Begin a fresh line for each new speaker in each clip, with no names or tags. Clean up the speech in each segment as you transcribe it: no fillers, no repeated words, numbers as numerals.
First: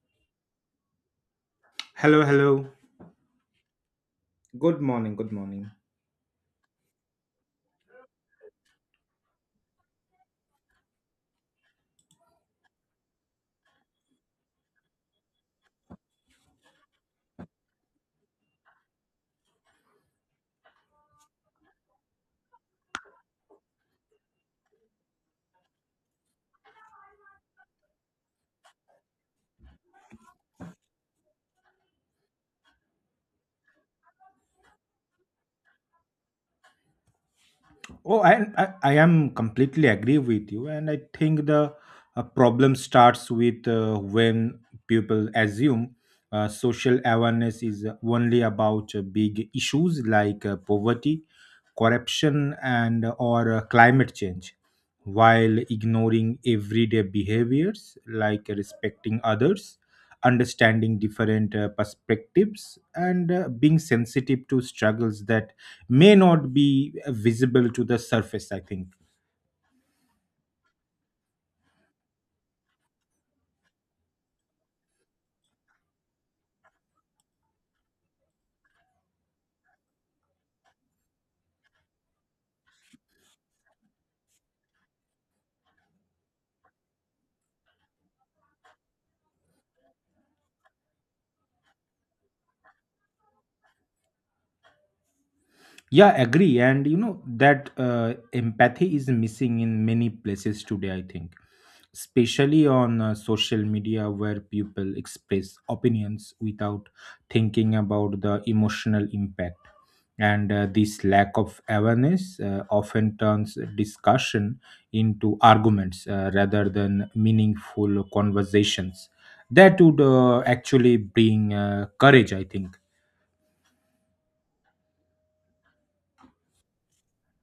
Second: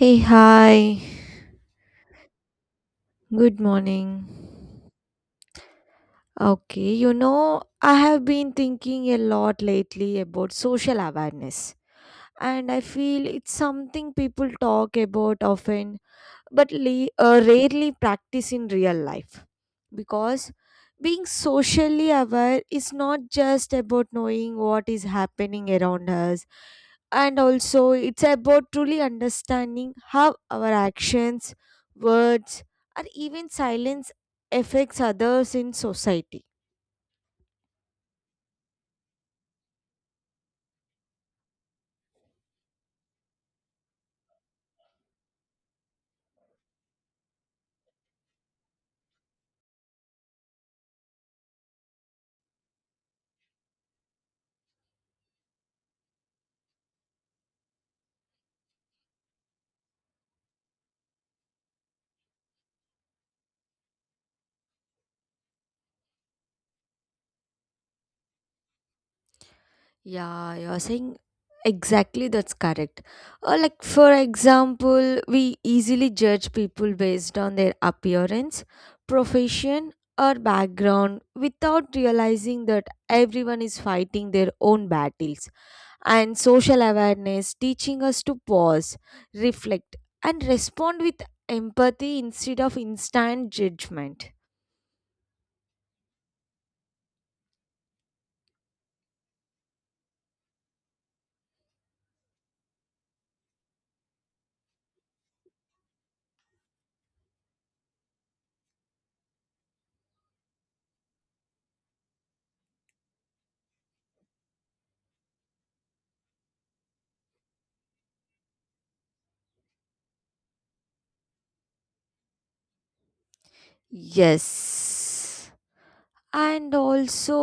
Hey, hi.
Hello, hello.
Good morning.
Good morning, good morning.
Okay, you know, I have been thinking a lot lately about social awareness, and I feel it's something people talk about often but rarely practice in real life because being socially aware is not just about knowing what is happening around us, and also it's about truly understanding how our actions, words, or even silence affects others in society.
Oh, I am completely agree with you, and I think the problem starts with when people assume social awareness is only about big issues like poverty, corruption and or climate change, while ignoring everyday behaviors like respecting others, understanding different perspectives and being sensitive to struggles that may not be visible to the surface, I think.
Yeah, you're saying exactly that's correct. Like, for example, we easily judge people based on their appearance, profession, or background without realizing that everyone is fighting their own battles. And social awareness teaching us to pause, reflect, and respond with empathy instead of instant judgment.
Yeah, agree. And you know that empathy is missing in many places today, I think, especially on social media, where people express opinions without thinking about the emotional impact. And this lack of awareness often turns discussion into arguments rather than meaningful conversations that would actually bring courage, I think.
Yes. And also,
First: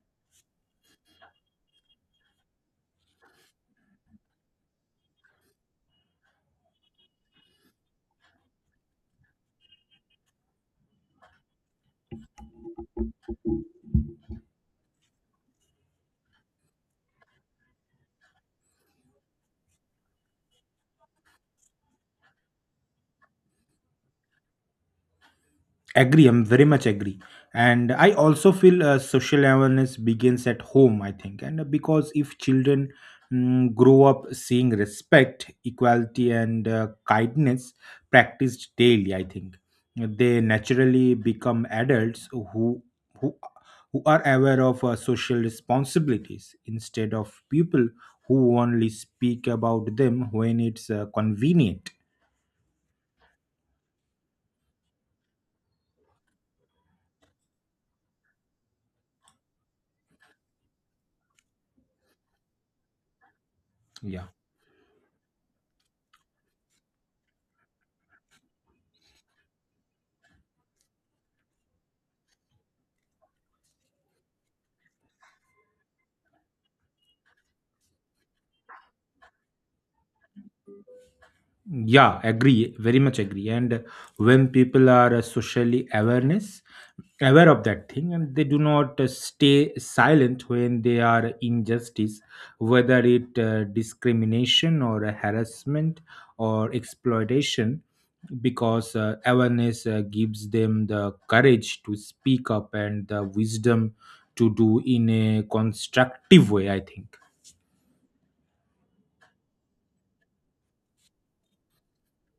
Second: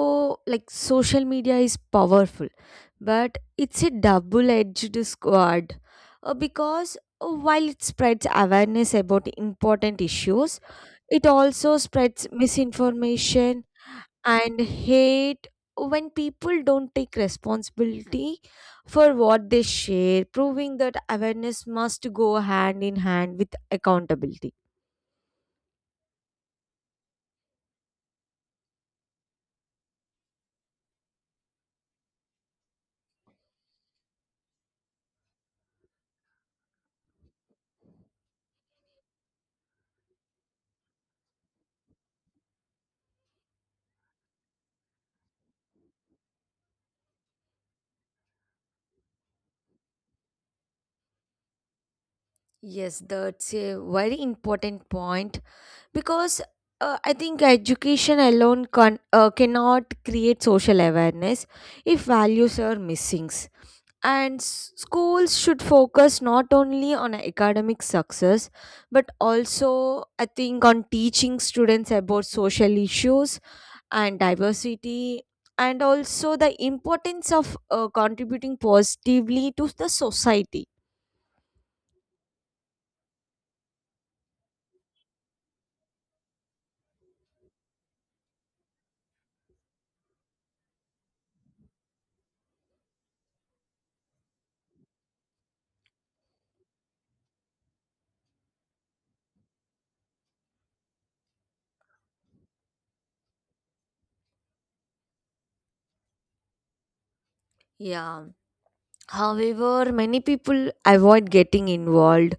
like, social media is powerful but it's a double edged sword, because while it spreads awareness about important issues, it also spreads misinformation and hate when people don't take responsibility for what they share, proving that awareness must go hand in hand with accountability.
Agree, I'm very much agree. And I also feel social awareness begins at home, I think. And because if children grow up seeing respect, equality, and kindness practiced daily, I think they naturally become adults who who are aware of social responsibilities instead of people who only speak about them when it's convenient.
Yes, that's a very important point, because I think education alone can, cannot create social awareness if values are missing.
Yeah.
And schools should focus not only on academic success but also, I think, on teaching students about social issues and diversity, and also the importance of contributing positively to the society.
Yeah, agree, very much agree. And when people are socially awareness aware of that thing, and they do not stay silent when they are injustice, whether it discrimination or a harassment or exploitation, because awareness gives them the courage to speak up and the wisdom to do in a constructive way, I think.
Yeah. However, many people avoid getting involved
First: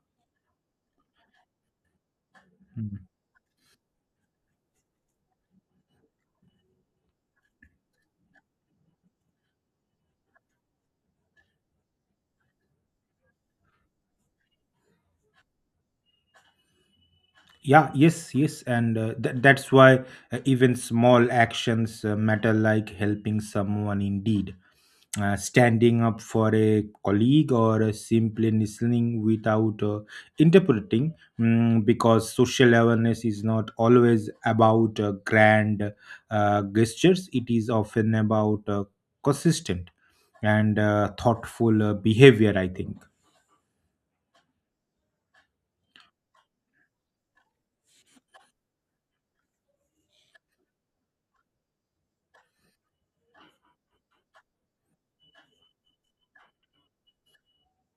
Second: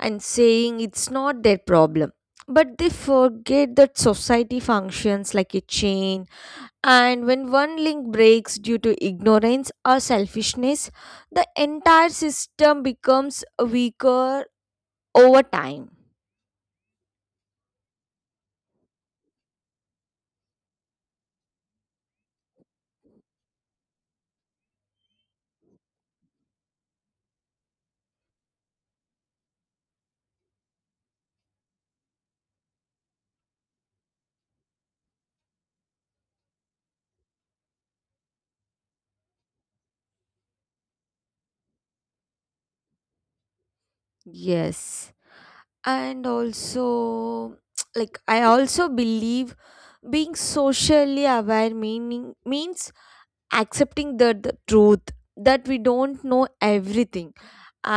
and saying it's not their problem. But they
Hmm.
forget that society functions like a chain, and when one link breaks due to ignorance or selfishness, the entire system becomes weaker over time.
Yeah, yes, yes, and that's why even small actions matter, like helping someone, indeed, standing up for a colleague, or simply listening without interpreting. Because social awareness is not always about grand gestures; it is often about consistent and thoughtful behavior, I think.
Yes. And also, like, I also believe being socially aware meaning means accepting the truth that we don't know everything,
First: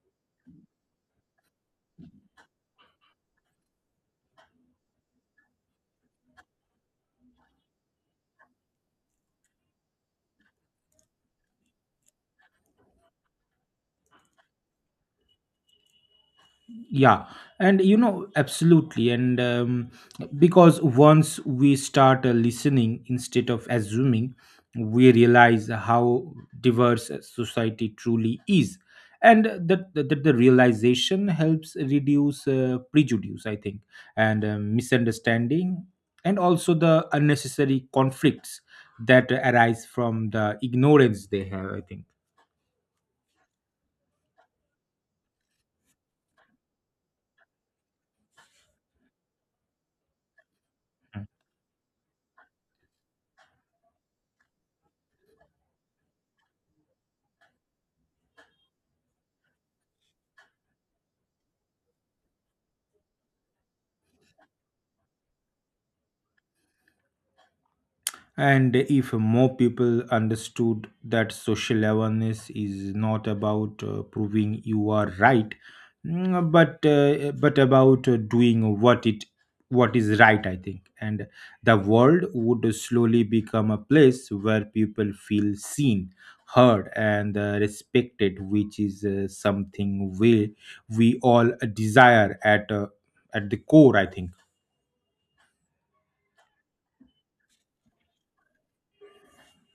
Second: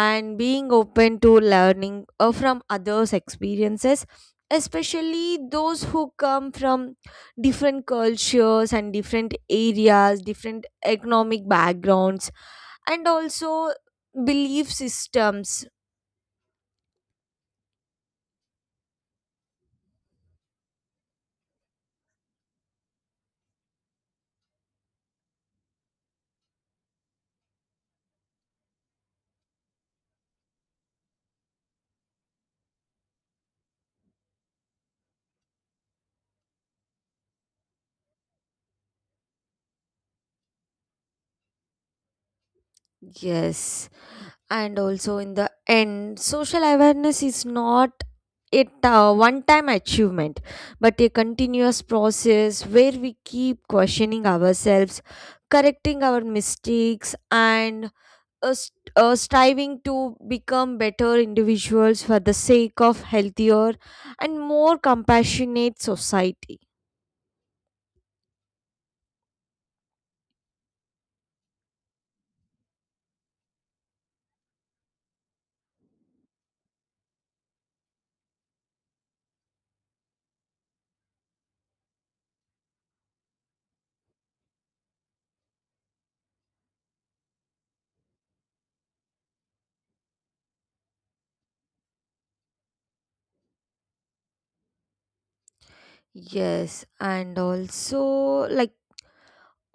and being open to learning from others experiences, especially those who come from different cultures and different areas, different economic backgrounds, and also belief systems.
Yeah. And you know, absolutely. And because once we start listening instead of assuming, we realize how diverse a society truly is, and that the realization helps reduce prejudice, I think, and misunderstanding, and also the unnecessary conflicts that arise from the ignorance they have, I think.
Yes, and also in the end, social awareness is not it, one time achievement, but a continuous process where we keep questioning ourselves, correcting our mistakes, and striving to become better individuals for the sake of healthier and more compassionate society.
And if more people understood that social awareness is not about proving you are right, but about doing what is right, I think, and the world would slowly become a place where people feel seen, heard, and respected, which is something we all desire at the core, I think.
Yes, and also like,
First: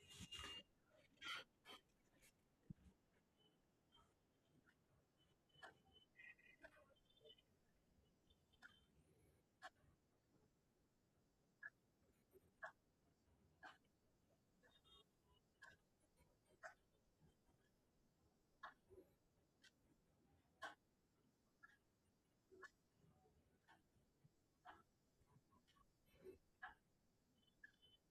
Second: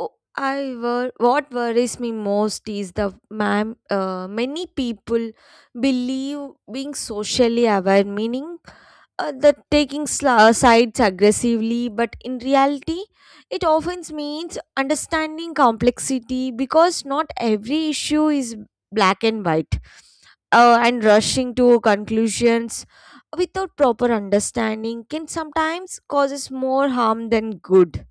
oh, I what worries me most is the ma'am. Many people believe being socially aware meaning that taking sides aggressively, but in reality, it often means understanding complexity because not every issue is black and white. And rushing to conclusions without proper understanding can sometimes causes more harm than good.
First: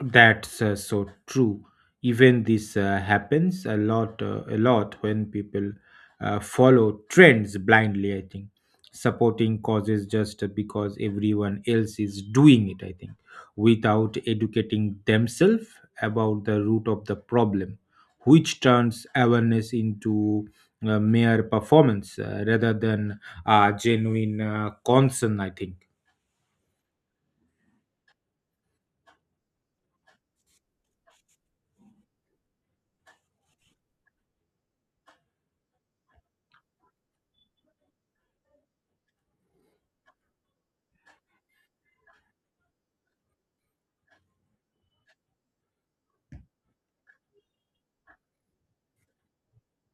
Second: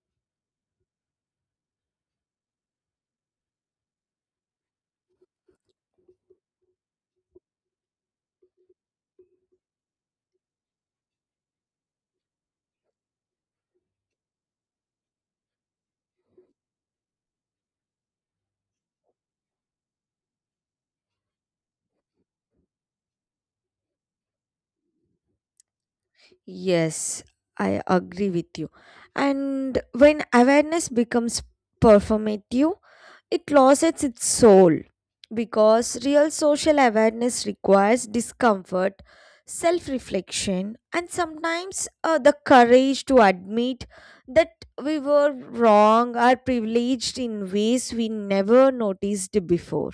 That's so true. Even this happens a lot when people follow trends blindly, I think, supporting causes just because everyone else is doing it, I think, without educating themselves about the root of the problem, which turns awareness into mere performance rather than genuine concern, I think.
Yes, I agree with you. And when awareness becomes performative, it loses its soul because real social awareness requires discomfort, self reflection, and sometimes the courage to admit that we were wrong or privileged in ways we never noticed before.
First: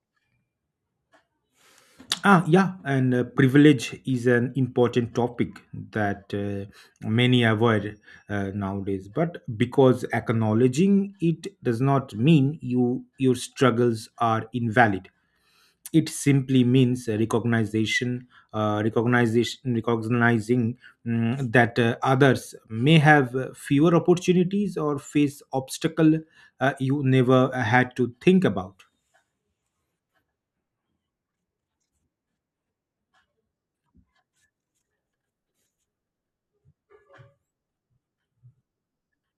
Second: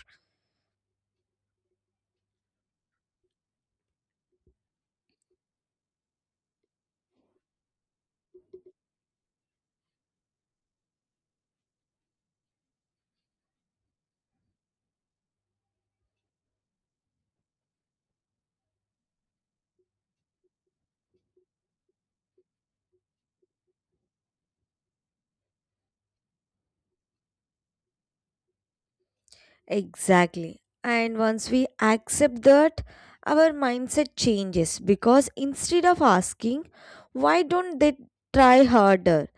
Ah, yeah, and privilege is an important topic that many avoid nowadays. But because acknowledging it does not mean you your struggles are invalid. It simply means recognizing that others may have fewer opportunities or face obstacle you never had to think about.
Exactly. And once we accept that, our mindset changes because instead of asking, why don't they try harder?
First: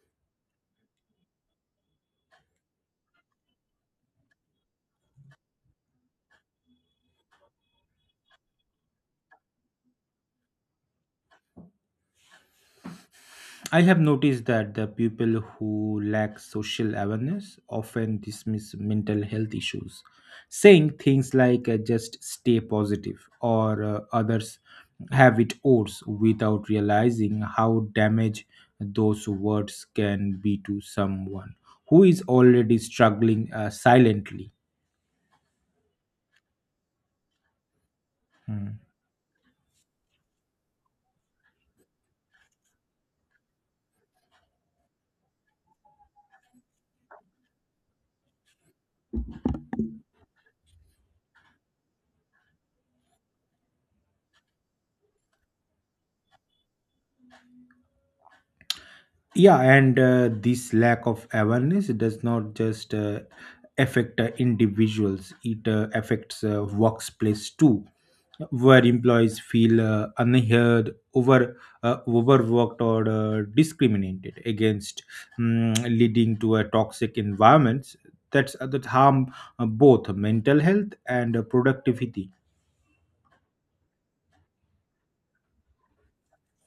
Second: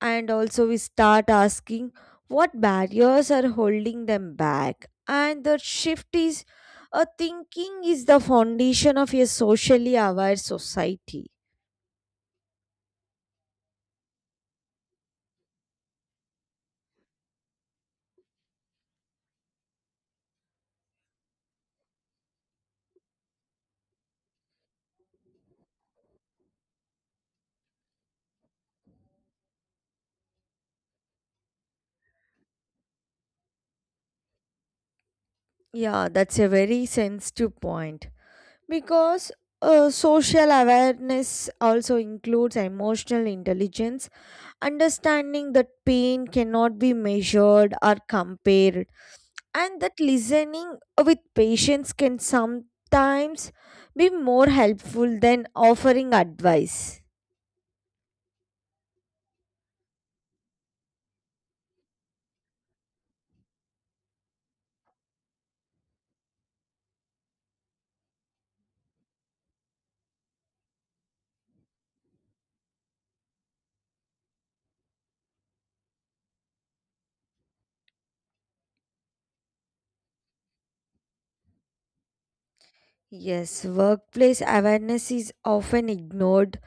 And also, we start asking what barriers are holding them back. And the shift is a thinking is the foundation of a socially aware society.
I have noticed that the people who lack social awareness often dismiss mental health issues, saying things like just stay positive or others have it worse, without realizing how damaged those words can be to someone who is already struggling silently.
Yeah, that's a very sensitive point
Hmm.
because social awareness also includes emotional intelligence, understanding that pain cannot be measured or compared, and that listening with patience can sometimes be more helpful than offering advice.
Yeah, and this lack of awareness does not just affect individuals, it affects workplace too, where employees feel unheard, over overworked, or discriminated against, leading to a toxic environments that's that harm both mental health and productivity.
Yes, workplace awareness is often ignored.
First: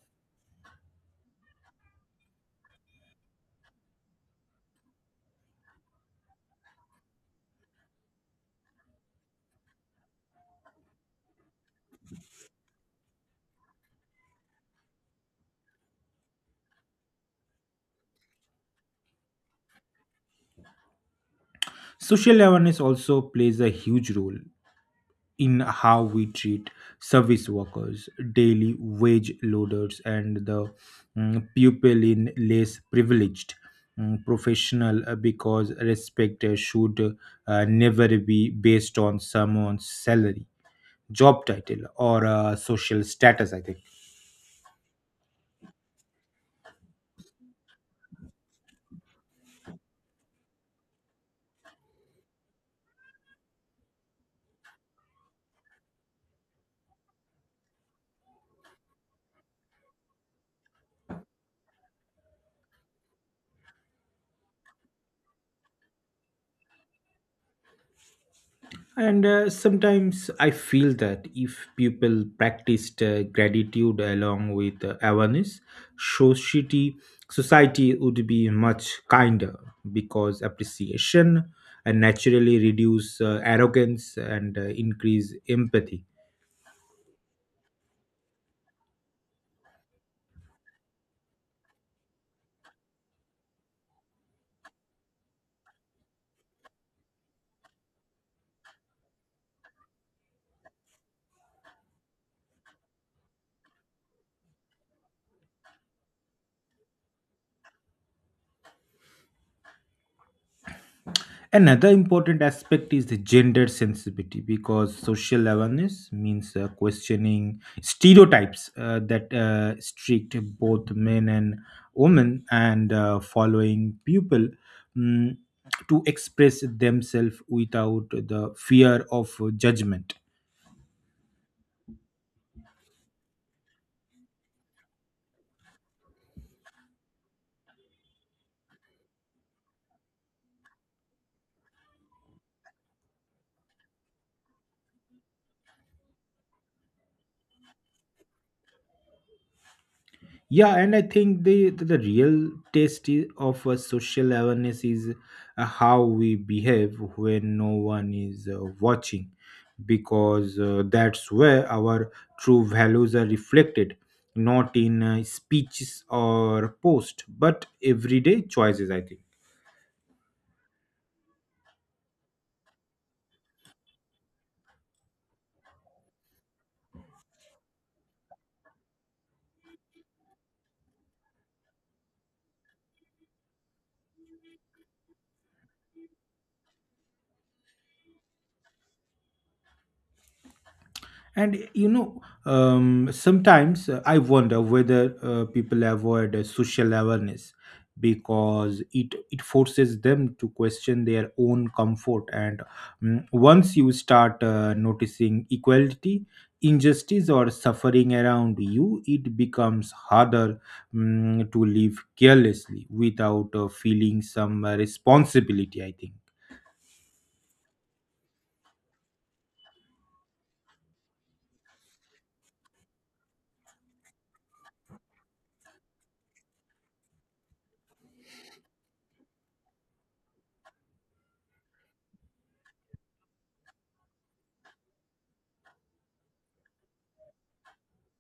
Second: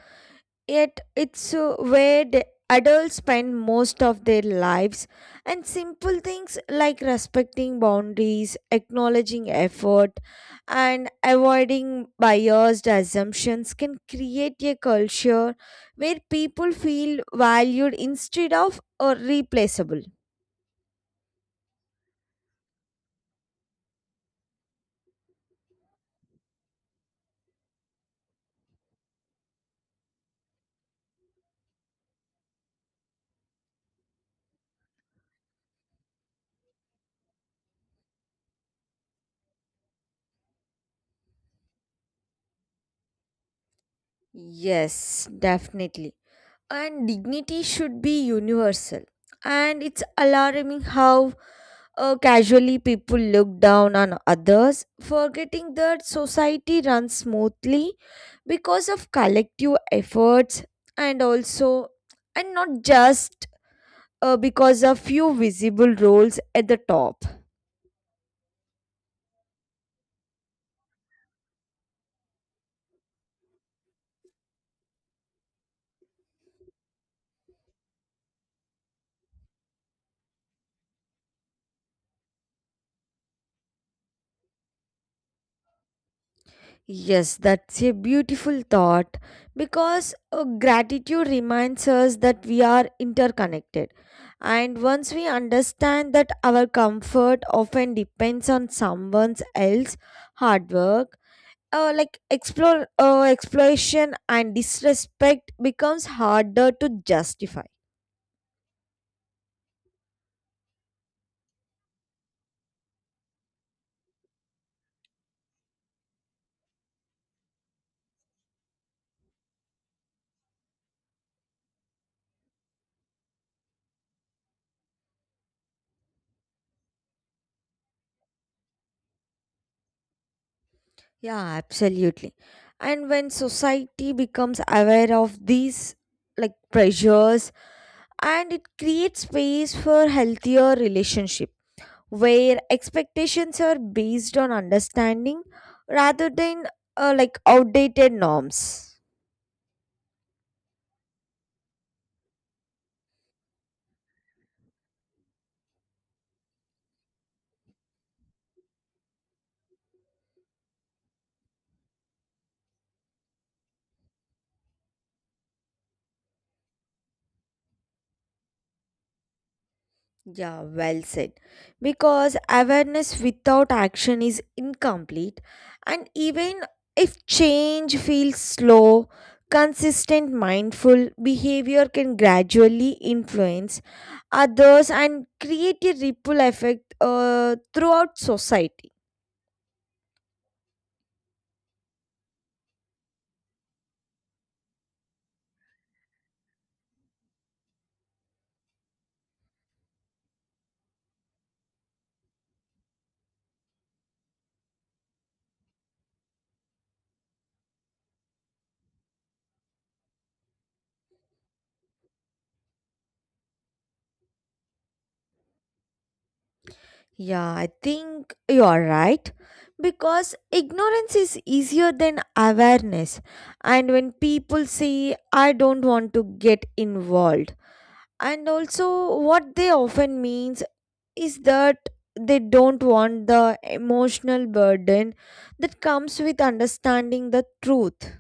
Yet it's where the adults spend most of their lives, and simple things like respecting boundaries, acknowledging effort, and avoiding biased assumptions can create a culture where people feel valued instead of or replaceable.
Social awareness also plays a huge role in how we treat service workers, daily wage loaders, and the people in less privileged professional, because respect should never be based on someone's salary, job title or social status, I think.
Yes, definitely. And dignity should be universal. And it's alarming how casually people look down on others, forgetting that society runs smoothly because of collective efforts, and also, and not just because of few visible roles at the top.
And sometimes I feel that if people practiced gratitude along with awareness, society society would be much kinder, because appreciation and naturally reduce arrogance and increase empathy.
Yes, that's a beautiful thought because gratitude reminds us that we are interconnected. And once we understand that our comfort often depends on someone else's hard work, like explore exploration and disrespect becomes harder to justify.
Another important aspect is the gender sensitivity, because social awareness means questioning stereotypes that strict both men and women, and following people mm, to express themselves without the fear of judgment.
Yeah, absolutely. And when society becomes aware of these, like, pressures, and it creates space for healthier relationship where expectations are based on understanding rather than like outdated norms.
Yeah, and I think the real test of a social awareness is how we behave when no one is watching, because that's where our true values are reflected, not in speeches or post, but everyday choices, I think.
Yeah, well said. Because awareness without action is incomplete, and even if change feels slow, consistent mindful behavior can gradually influence others and create a ripple effect throughout society.
And you know, sometimes I wonder whether people avoid social awareness because it forces them to question their own comfort. And once you start noticing equality, injustice, or suffering around you, it becomes harder to live carelessly without feeling some responsibility, I think.
Yeah, I think you are right because ignorance is easier than awareness. And when people say, I don't want to get involved, and also what they often means is that they don't want the emotional burden that comes with understanding the truth.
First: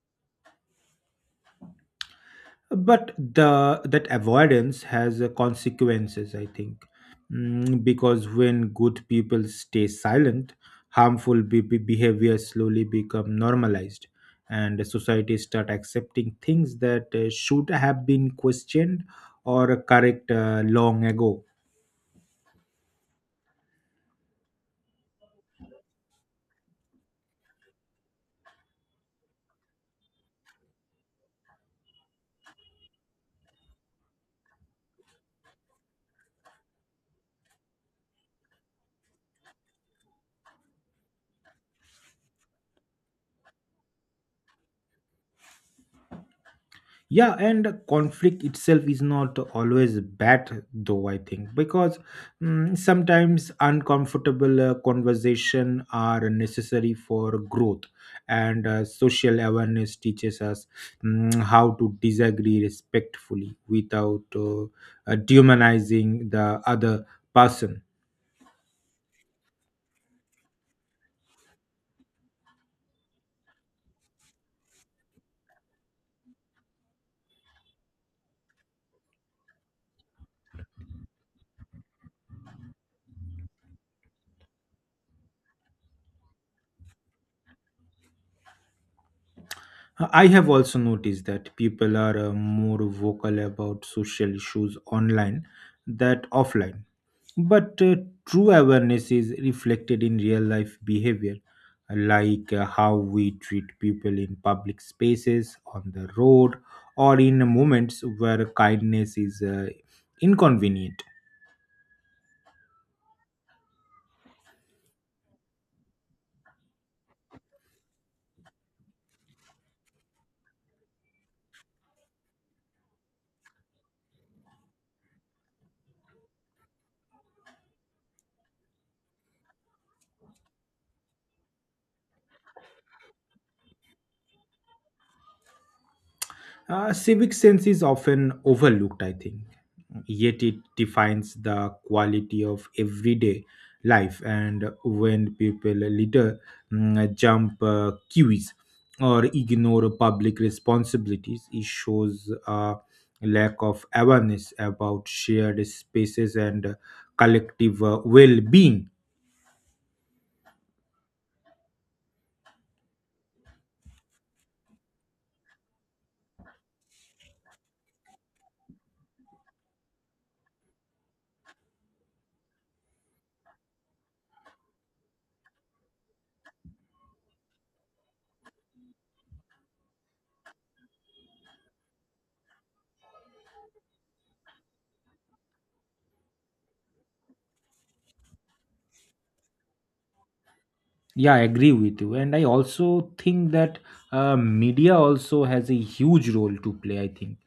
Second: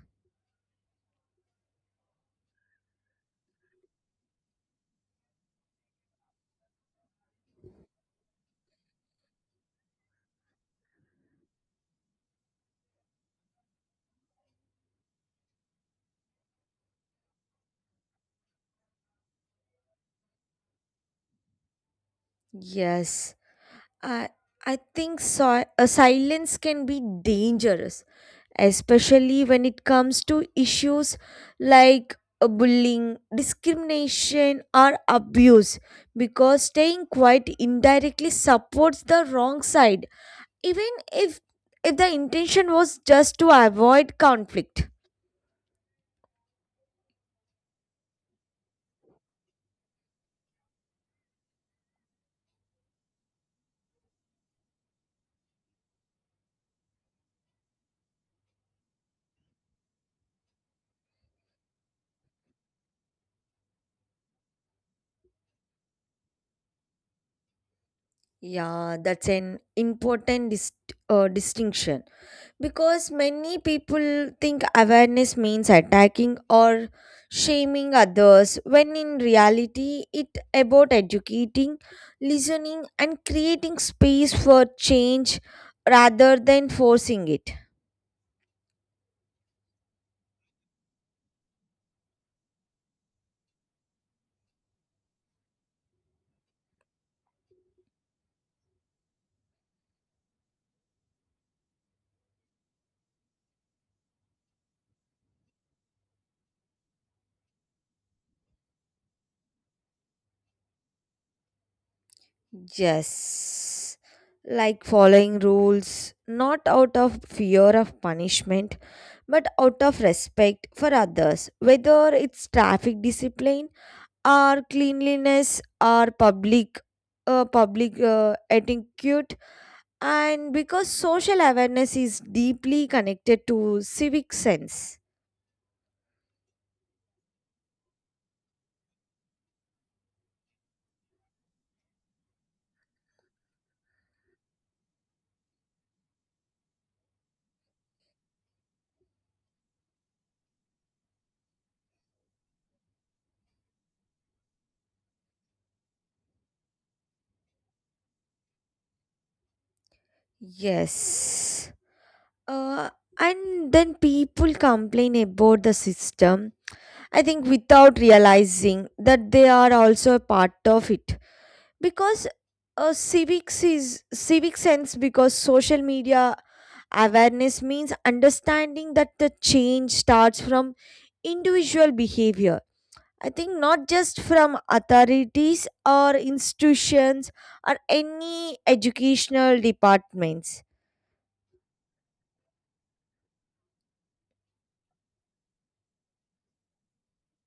But the that avoidance has consequences, I think, because when good people stay silent, harmful behavior slowly become normalized, and societies start accepting things that should have been questioned or correct long ago.
Yes, I I think so. A silence can be dangerous, especially when it comes to issues like bullying, discrimination, or abuse, because staying quiet indirectly supports the wrong side even if the intention was just to avoid conflict.
Yeah, and conflict itself is not always bad though, I think, because sometimes uncomfortable conversation are necessary for growth, and social awareness teaches us how to disagree respectfully without demonizing the other person.
Yeah, that's an important distinction because many people think awareness means attacking or shaming others when in reality it about educating, listening, and creating space for change rather than forcing it.
I have also noticed that people are more vocal about social issues online than offline. But true awareness is reflected in real life behavior, like how we treat people in public spaces, on the road, or in moments where kindness is inconvenient.
Yes, like following rules, not out of fear of punishment, but out of respect for others, whether it's traffic discipline or cleanliness or public. Public etiquette, and because social awareness is deeply connected to civic sense.
Civic sense is often overlooked, I think, yet it defines the quality of everyday life. And when people later jump queues or ignore public responsibilities, it shows a lack of awareness about shared spaces and collective well being.
Yes, uh, and then people complain about the system, I think, without realizing that they are also a part of it, because civics is civic sense because social media awareness means understanding that the change starts from individual behavior, I think, not just from authorities or institutions or any educational departments.
Yeah, I agree with you. And I also think that media also has a huge role to play, I think,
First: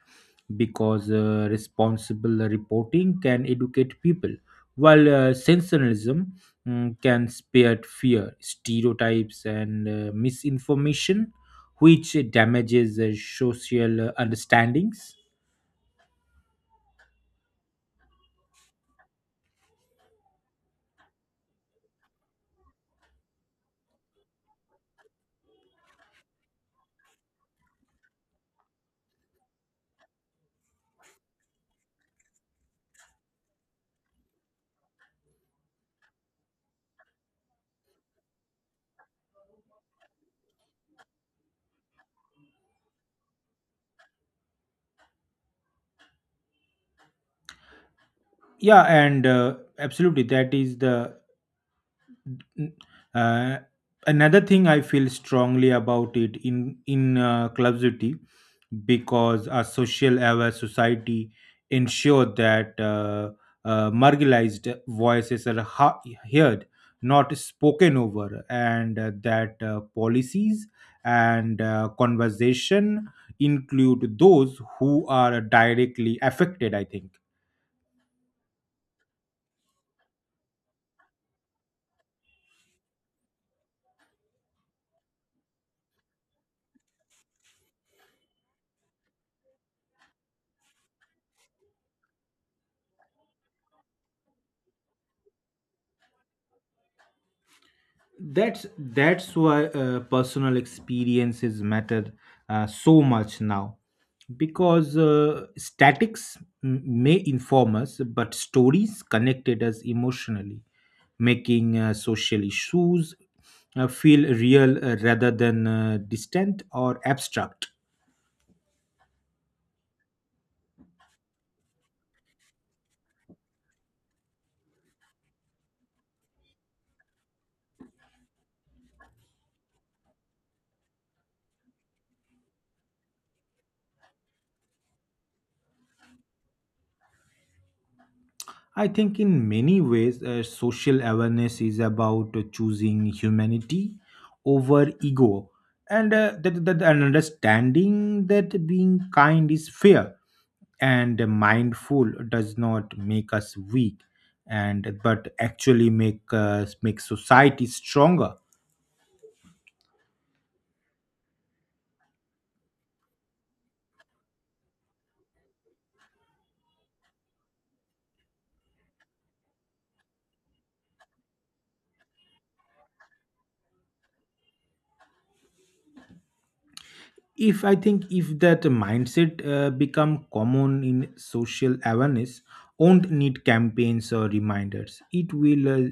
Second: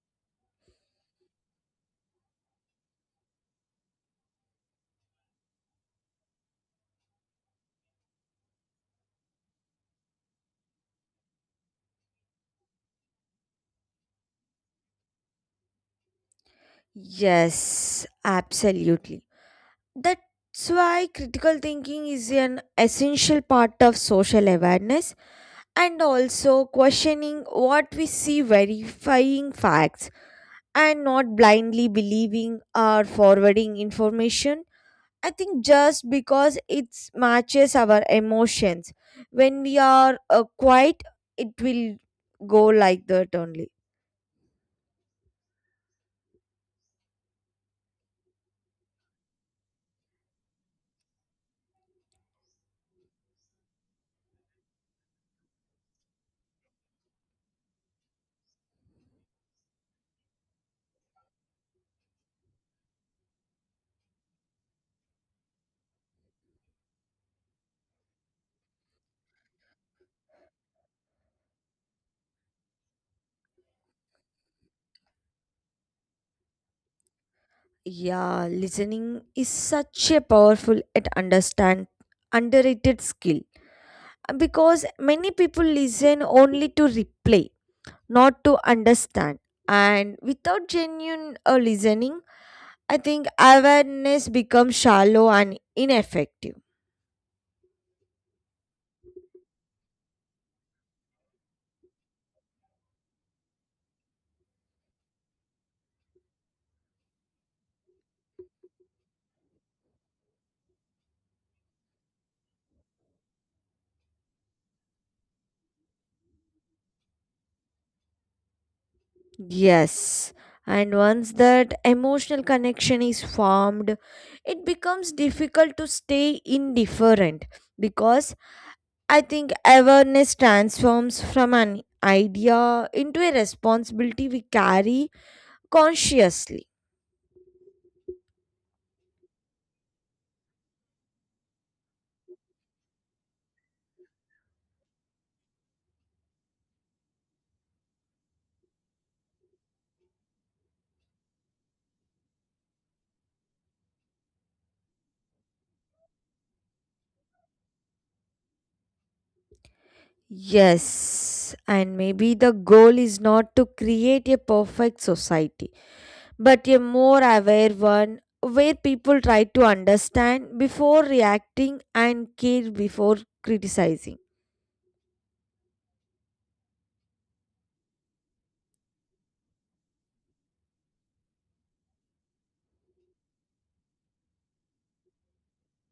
because responsible reporting can educate people, while sensationalism can spread fear, stereotypes, and misinformation, which damages social understandings.
Yes, absolutely. That's why critical thinking is an essential part of social awareness, and also questioning what we see, verifying facts, and not blindly believing or forwarding information, I think, just because it matches our emotions. When we are quiet, it will go like that only.
Yeah, and absolutely, that is the Uh, another thing I feel strongly about it in clubsity, because a social aware society ensure that marginalized voices are heard, not spoken over, and that policies and conversation include those who are directly affected, I think.
Yeah, listening is such a powerful and understand underrated skill. Because many people listen only to replay, not to understand. And without genuine listening, I think awareness becomes shallow and ineffective.
That's why personal experiences matter so much now, because statics may inform us, but stories connected us emotionally, making social issues feel real rather than distant or abstract.
Yes, and once that emotional connection is formed, it becomes difficult to stay indifferent because I think awareness transforms from an idea into a responsibility we carry consciously.
I think in many ways, social awareness is about choosing humanity over ego, and that an understanding that being kind is fair and mindful does not make us weak, and but actually make society stronger.
Yes, and maybe the goal is not to create a perfect society, but a more aware one where people try to understand before reacting and care before criticizing.
If I think if that mindset become common in social awareness, won't need campaigns or reminders, it will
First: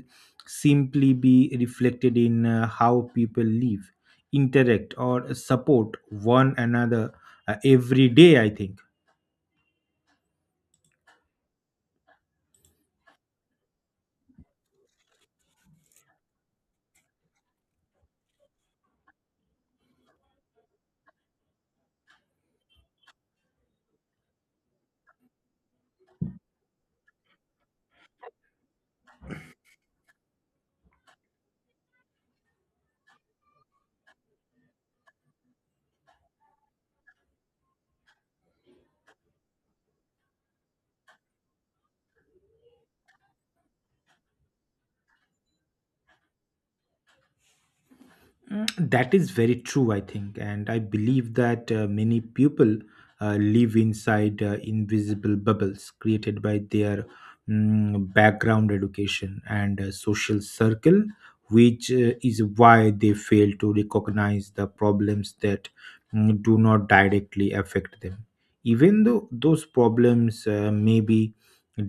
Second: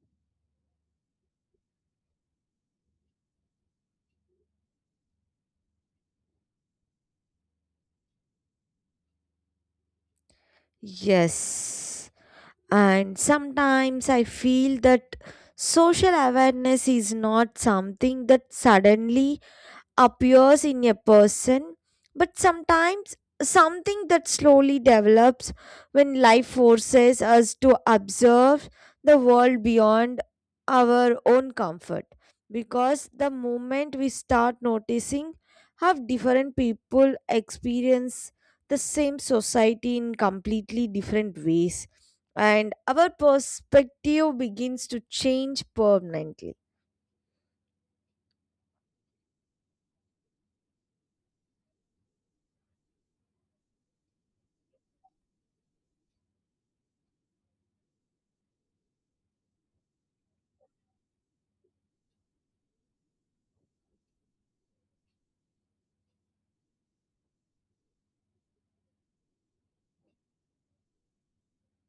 simply be reflected in how people live, interact or support one another every day, I think.
Yes. And sometimes I feel that social awareness is not something that suddenly appears in a person, but sometimes something that slowly develops when life forces us to observe the world beyond our own comfort. Because the moment we start noticing how different people experience the same society in completely different ways, and our perspective begins to change permanently.
That is very true, I think. And I believe that many people live inside invisible bubbles created by their background, education and social circle, which is why they fail to recognize the problems that do not directly affect them. Even though those problems may be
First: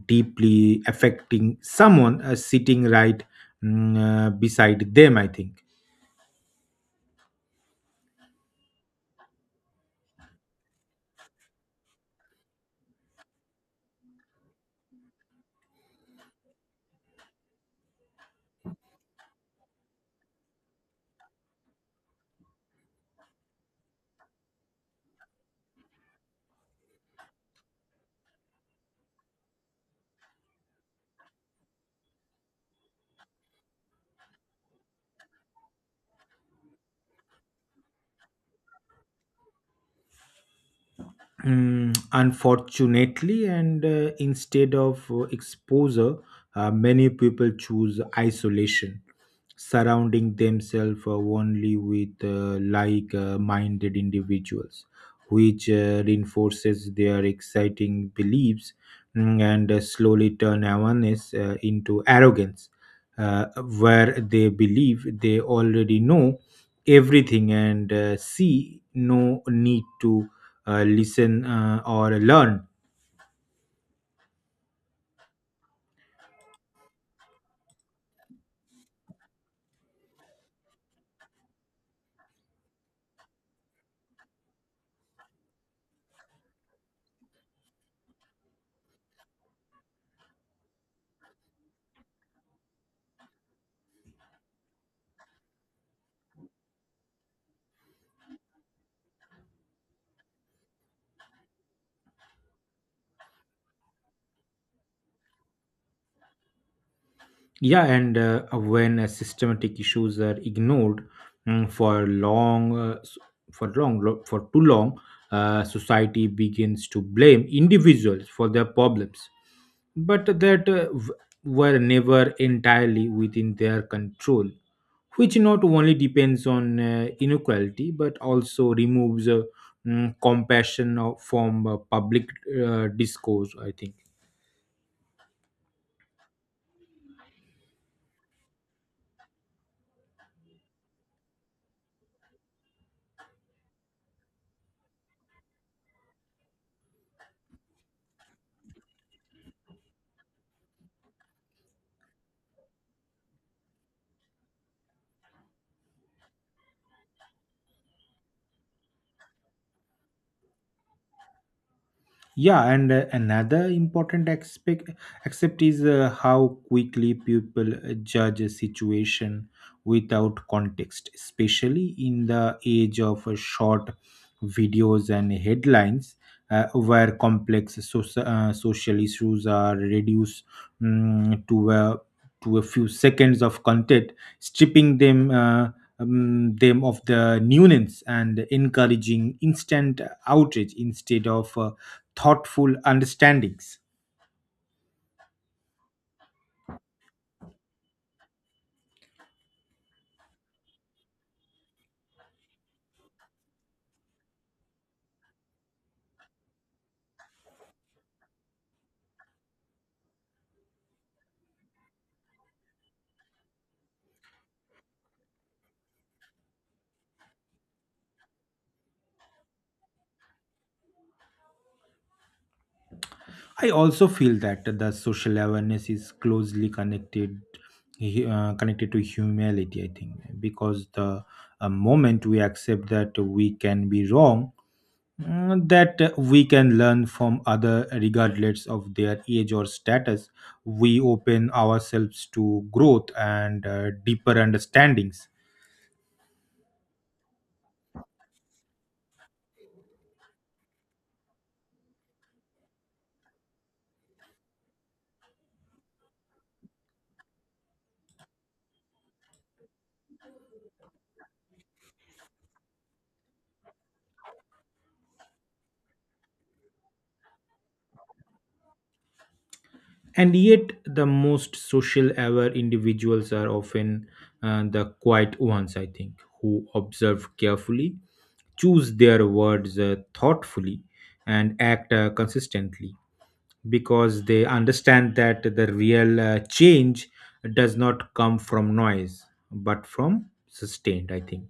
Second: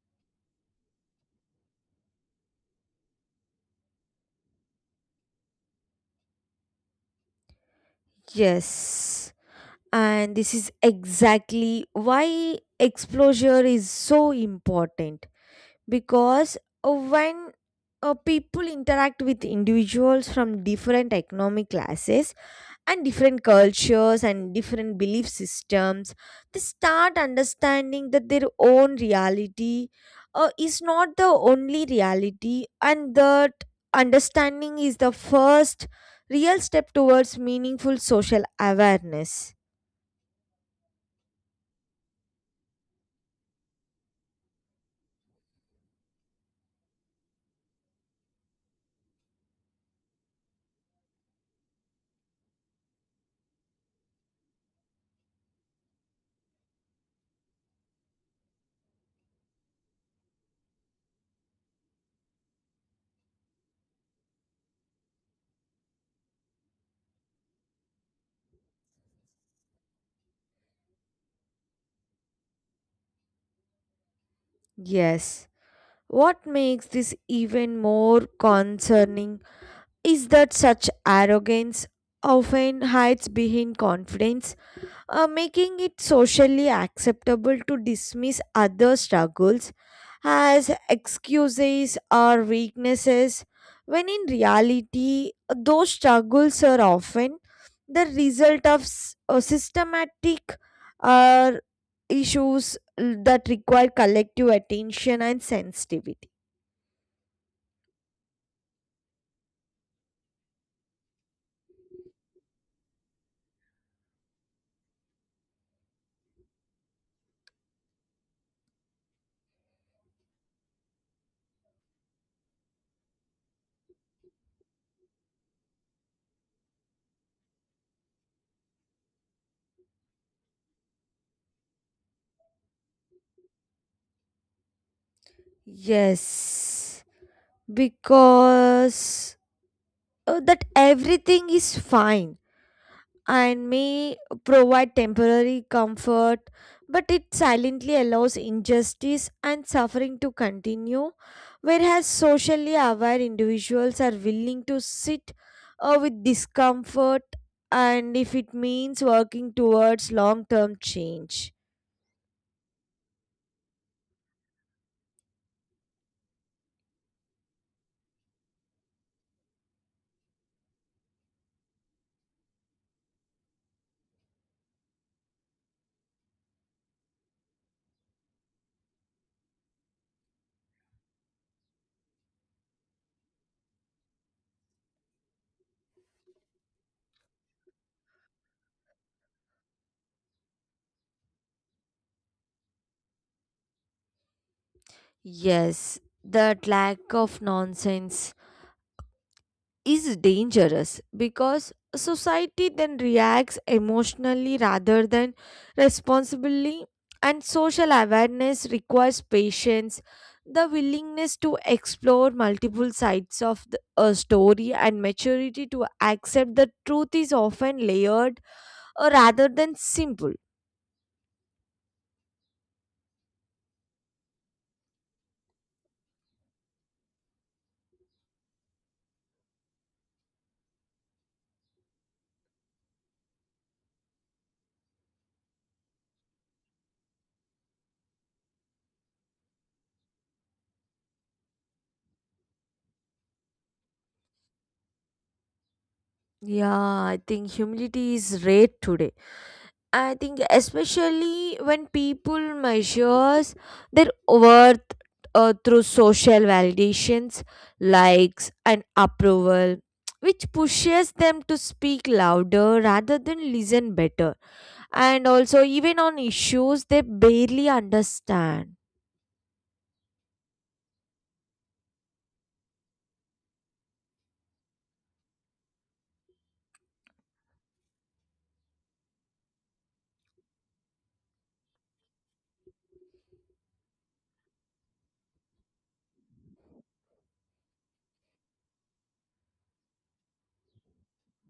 deeply affecting someone sitting right beside them, I think.
Yes. And this is exactly why exposure is so important, because when people interact with individuals from different economic classes and different cultures and different belief systems, they start understanding that their own reality is not the only reality, and that understanding is the first real step towards meaningful social awareness.
Unfortunately, and instead of exposure, many people choose isolation, surrounding themselves only with like minded individuals, which reinforces their exciting beliefs, and slowly turn awareness into arrogance, uh, where they believe they already know everything and see no need to listen or learn.
Yes. What makes this even more concerning is that such arrogance often hides behind confidence, making it socially acceptable to dismiss other struggles as excuses or weaknesses, when in reality, those struggles are often the result of systematic uh, issues that require collective attention and sensitivity.
Yeah, and when systematic issues are ignored for long s- for long lo- for too long, society begins to blame individuals for their problems, but that were never entirely within their control, which not only depends on inequality but also removes compassion from public discourse, I think.
Yes, because that everything is fine. And may provide temporary comfort, but it silently allows injustice and suffering to continue. Whereas socially aware individuals are willing to sit with discomfort, and if it means working towards long term change.
Yeah, and another important aspect, except is how quickly people judge a situation without context, especially in the age of short videos and headlines, where complex social issues are reduced to a few seconds of content, stripping them. Them of the nuance and encouraging instant outrage instead of thoughtful understandings.
Yes, that lack of nonsense is dangerous because society then reacts emotionally rather than responsibly, and social awareness requires patience, the willingness to explore multiple sides of a story, and maturity to accept the truth is often layered rather than simple.
I also feel that the social awareness is closely connected to humility. I think because the moment we accept that we can be wrong, that we can learn from other regardless of their age or status, we open ourselves to growth and deeper understandings.
Yeah, I think humility is rare today, I think, especially when people measures their worth through social validations, likes and approval, which pushes them to speak louder rather than listen better, and also even on issues they barely understand.
And yet, the most social aware individuals are often the quiet ones, I think, who observe carefully, choose their words thoughtfully, and act consistently because they understand that the real change does not come from noise but from sustained, I think,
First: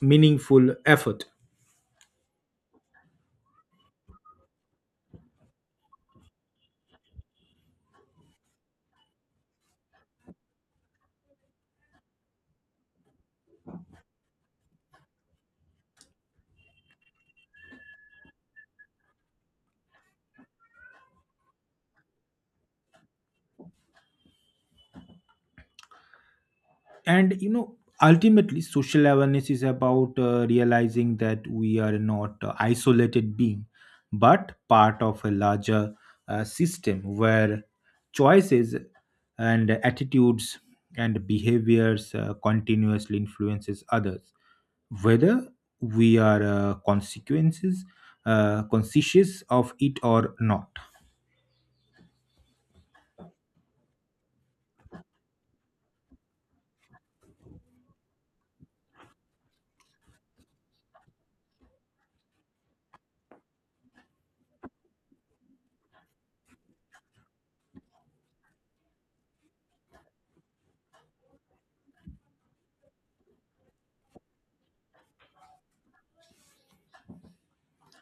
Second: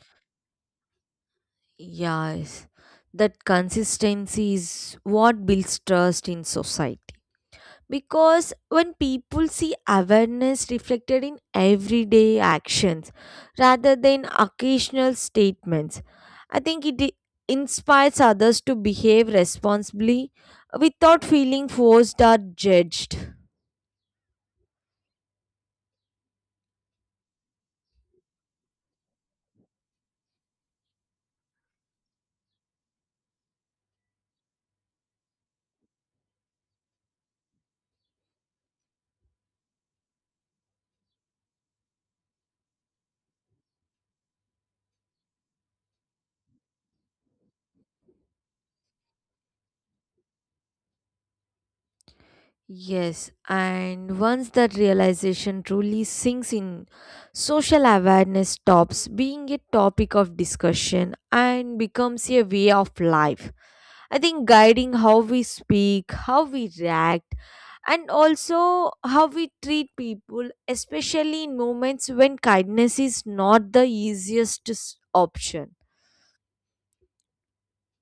meaningful effort.
Yes, that consistency is what builds trust in society. Because when people see awareness reflected in everyday actions rather than occasional statements, I think inspires others to behave responsibly without feeling forced or judged.
And ultimately, social awareness is about realizing that we are not isolated being but part of a larger system where choices and attitudes and behaviors continuously influences others whether we are consequences conscious of it or not.
Yes, and once that realization truly sinks in, social awareness stops being a topic of discussion and becomes a way of life. I think guiding how we speak, how we react, and also how we treat people, especially in moments when kindness is not the easiest option.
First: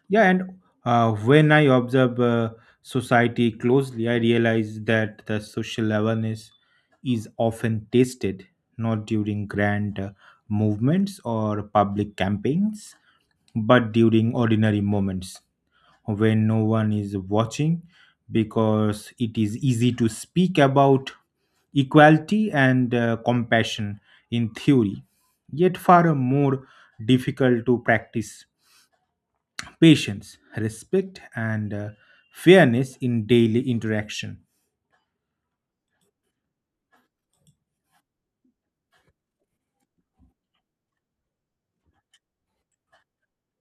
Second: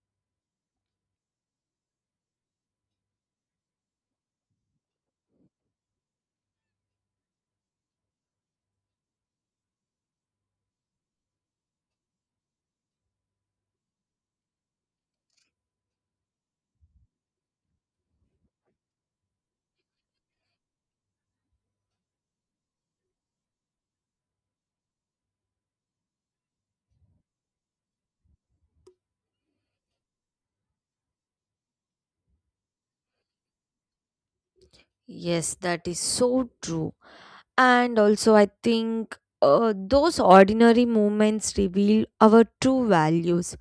Yeah, and when I observe society closely, I realize that the social awareness is often tested not during grand movements or public campaigns, but during ordinary moments when no one is watching, because it is easy to speak about equality and compassion in theory, yet far more difficult to practice patience, respect, and fairness in daily interaction.
Yes, that is so true. And also, I think those ordinary moments reveal our true values.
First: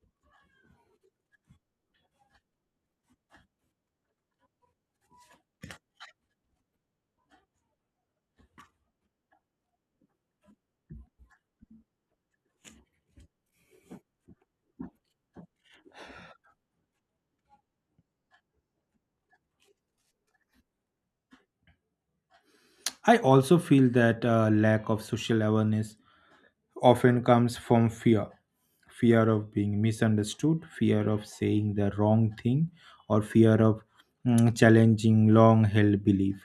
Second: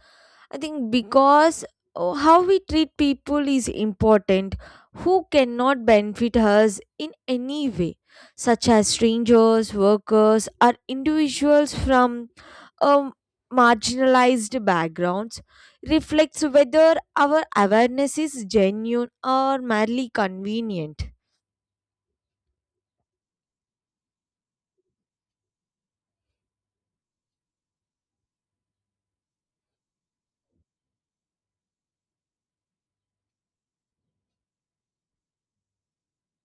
I think because how we treat people is important, who cannot benefit us in any way, such as strangers, workers, or individuals from um, marginalized backgrounds, reflects whether our awareness is genuine or merely convenient.
I also feel that lack of social awareness often comes from fear, fear of being misunderstood, fear of saying the wrong thing, or fear of challenging long held belief,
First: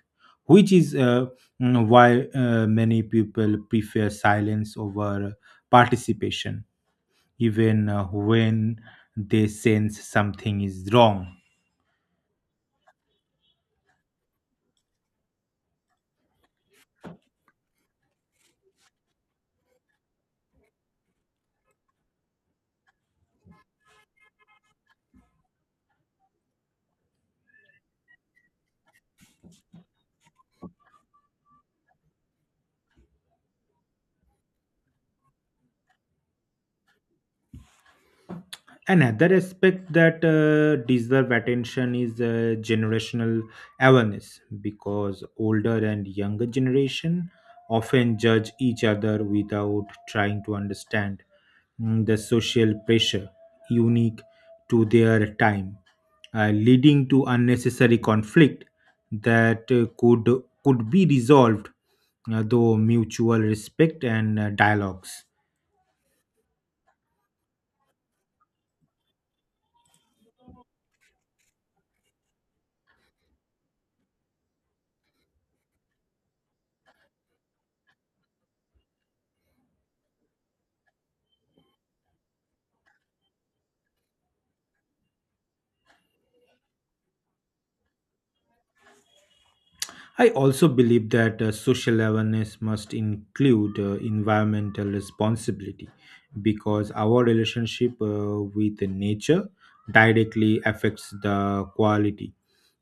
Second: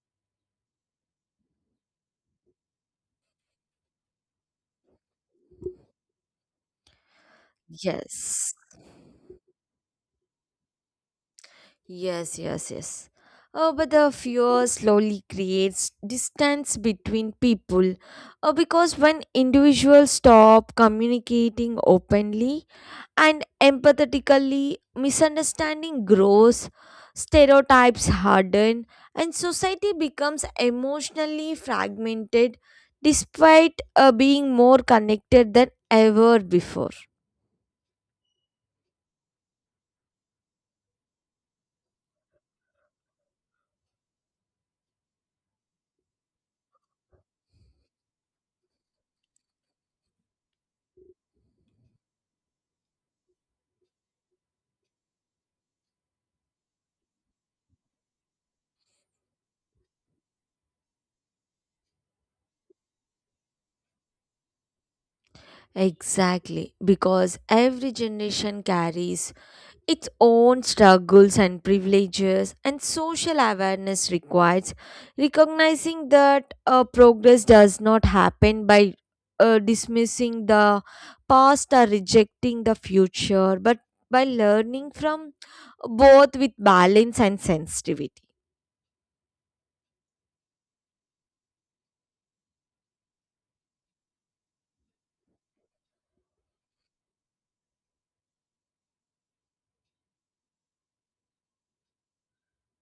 which is why many people prefer silence over participation, even
Yes.
when they sense something is wrong.
Yes, yes, yes. Oh, but the fear slowly creates distance between people because when individuals stop communicating openly and empathetically, misunderstanding grows, stereotypes harden, and society becomes emotionally fragmented despite being more connected than ever before.
Another aspect that deserve attention is generational awareness, because older and younger generation often judge each other without trying to understand the social pressure unique to their time, leading to unnecessary conflict that could be resolved through mutual respect and dialogues.
Exactly, because every generation carries its own struggles and privileges, and social awareness requires recognizing that progress does not happen by dismissing the past or rejecting the future, but by learning from both with balance and sensitivity.
I also believe that social awareness must include environmental responsibility, because our relationship with nature directly affects the quality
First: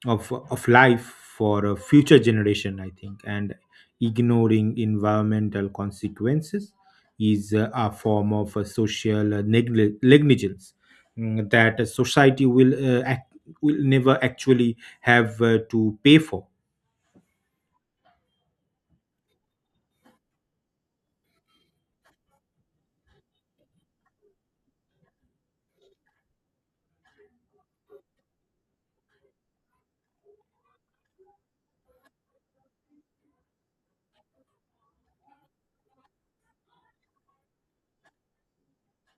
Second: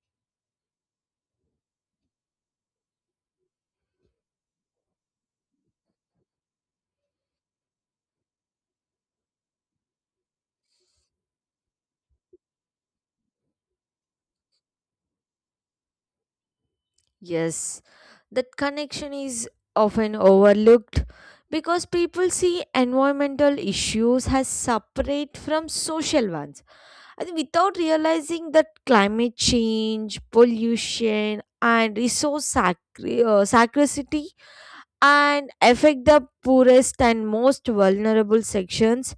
of life for a future generation, I think. And ignoring environmental consequences is a form of social negligence that a society will, will never actually have to pay for.
Yes, that connection is often overlooked because people see environmental issues as separate from social ones. And without realizing that climate change, pollution, and scarcity and affect the poorest and most vulnerable sections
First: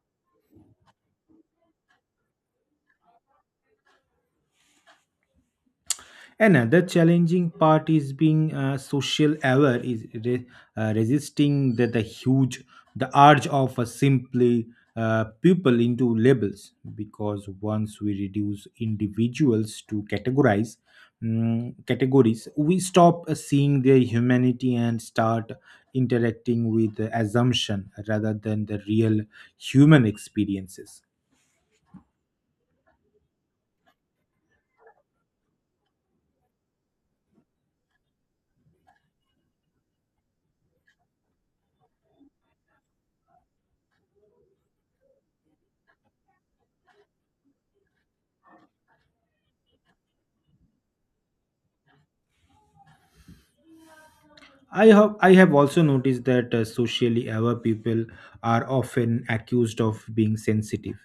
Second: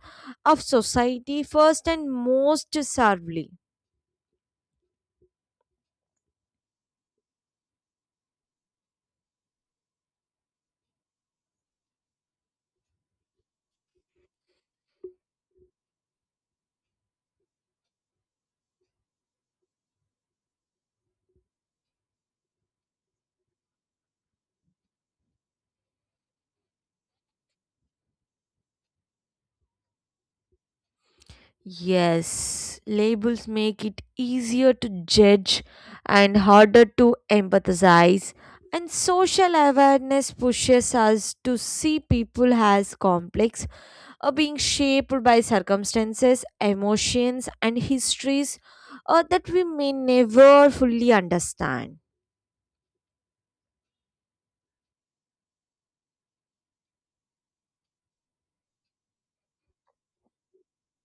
of society first and most severely.
Another challenging part is being social aware is resisting the huge, the urge of a simply people into labels, because once we reduce individuals to categorize, categories, we stop seeing their humanity and start interacting with the assumption rather than the real human experiences.
Yes, labels make it easier to judge and harder to empathize. And social awareness pushes us to see people as complex, or being shaped by circumstances, emotions, and histories that we may never fully understand.
I have also noticed that socially aware people are often accused of being sensitive.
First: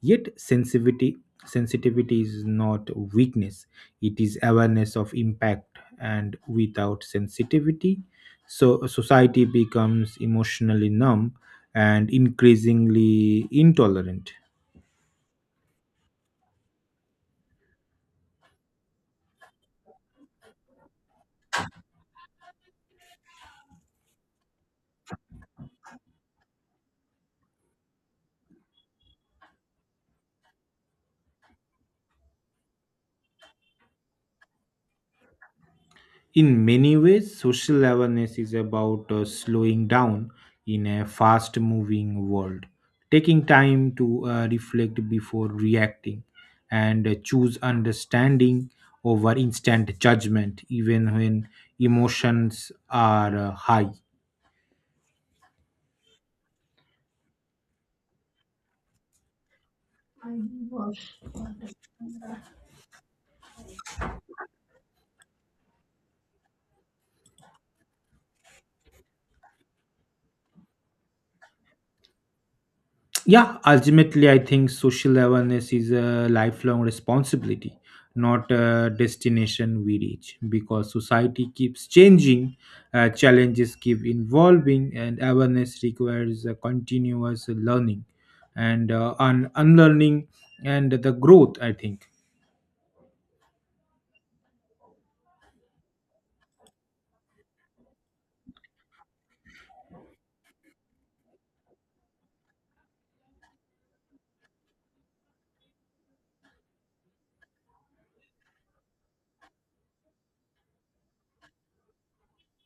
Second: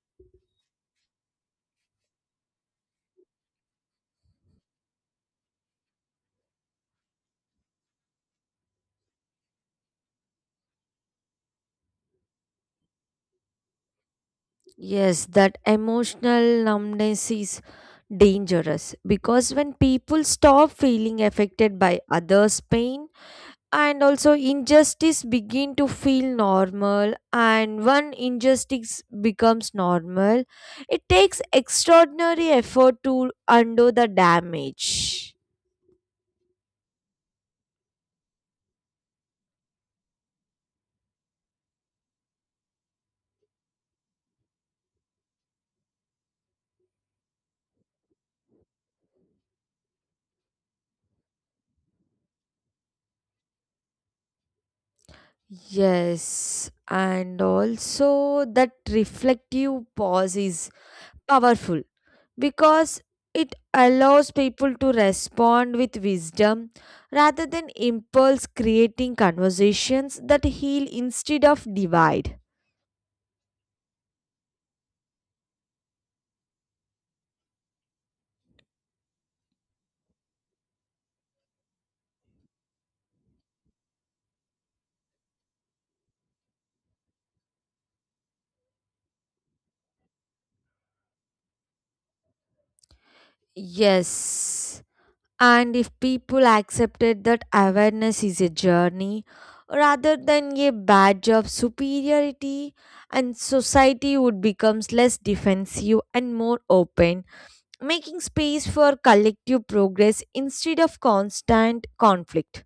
Yet sensitivity, sensitivity is not weakness. It is awareness of impact, and without sensitivity, so society becomes emotionally numb and increasingly intolerant.
Yes, that emotional numbness is dangerous because when people stop feeling affected by others' pain, and also injustice begin to feel normal, and when injustice becomes normal, it takes extraordinary effort to undo the damage.
In many ways, social awareness is about slowing down in a fast moving world, taking time to reflect before reacting, and choose understanding over instant judgment, even when emotions are high.
Yes, and also that reflective pause is powerful because it allows people to respond with wisdom rather than impulse, creating conversations that heal instead of divide.
Yeah, ultimately, I think social awareness is a lifelong responsibility, not a destination we reach, because society keeps changing, challenges keep evolving, and awareness requires a continuous learning and unlearning and the growth, I think.
Yes. And if people accepted that awareness is a journey rather than a badge of superiority, and society would become less defensive and more open, making space for collective progress instead of constant conflict.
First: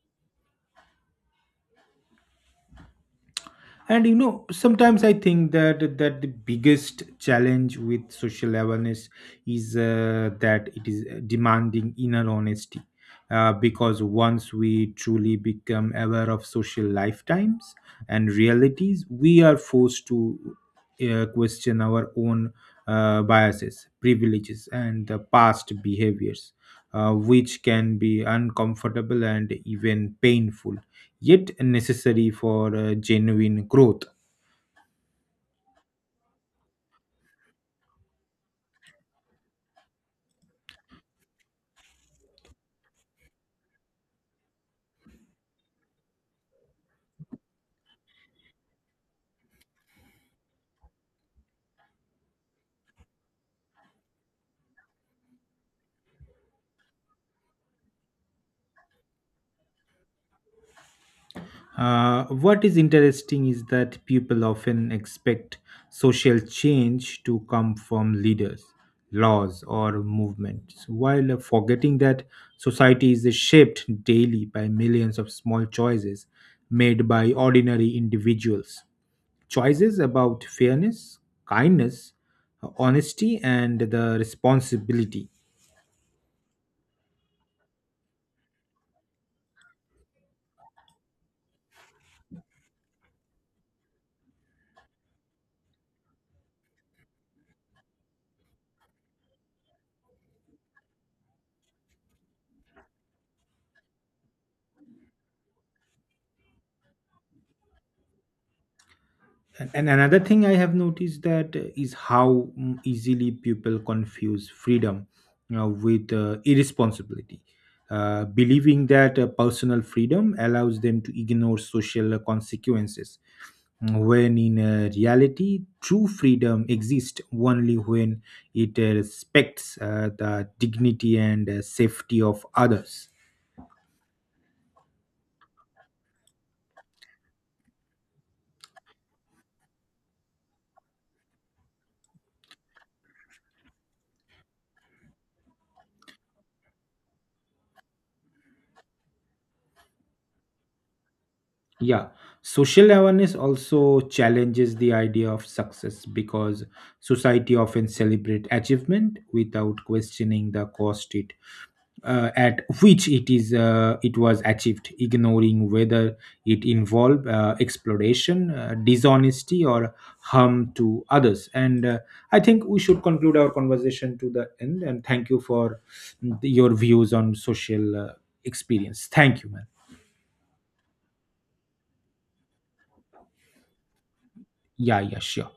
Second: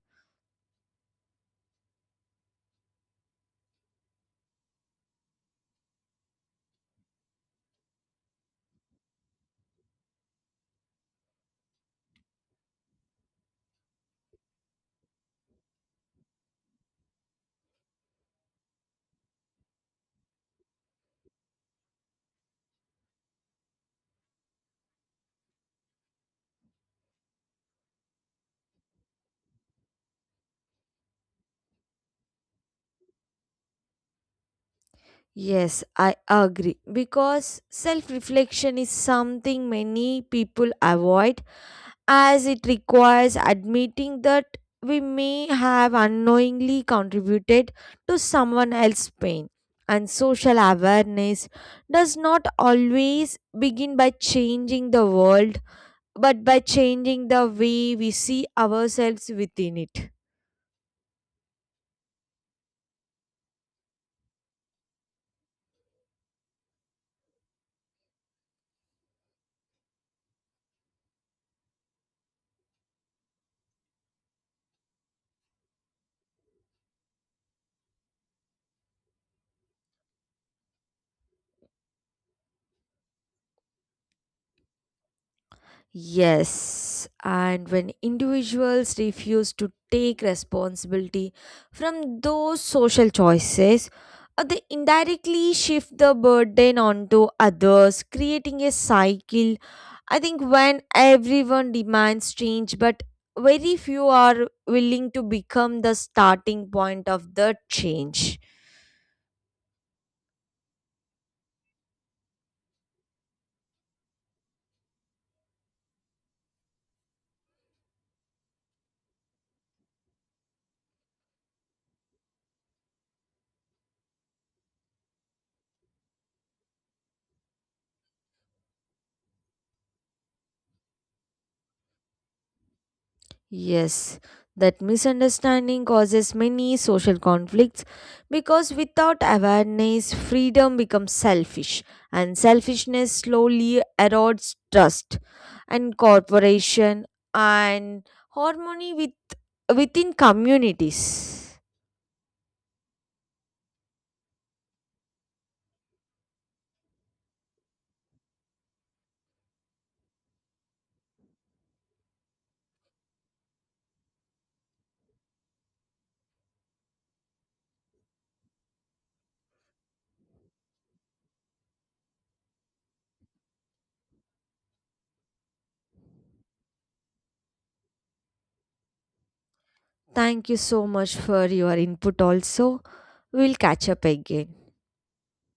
And sometimes I think that the biggest challenge with social awareness is that it is demanding inner honesty, because once we truly become aware of social lifetimes and realities, we are forced to question our own biases, privileges and the past behaviors, which can be uncomfortable and even painful, yet necessary for genuine growth.
Yes, I agree because self reflection is something many people avoid as it requires admitting that we may have unknowingly contributed to someone else's pain. And social awareness does not always begin by changing the world, but by changing the way we see ourselves within it.
What is interesting is that people often expect social change to come from leaders, laws, or movements, while forgetting that society is shaped daily by millions of small choices made by ordinary individuals. Choices about fairness, kindness, honesty, and the responsibility.
Yes, and when individuals refuse to take responsibility from those social choices, they indirectly shift the burden onto others, creating a cycle. I think when everyone demands change, but very few are willing to become the starting point of the change.
And another thing I have noticed that is how easily people confuse freedom, you know, with irresponsibility, believing that personal freedom allows them to ignore social consequences. When in reality, true freedom exists only when it respects the dignity and safety of others.
Yes, that misunderstanding causes many social conflicts because without awareness, freedom becomes selfish, and selfishness slowly erodes trust and cooperation and harmony with within communities.
Yeah, social awareness also challenges the idea of success, because society often celebrate achievement without questioning the cost it, at which it was achieved, ignoring whether it involved exploration, dishonesty, or harm to others. And I think we should conclude our conversation to the end. And thank you for your views on social experience. Thank you, man.
Thank you so much for your input. Also, we'll catch up again.
Yeah, yeah, sure.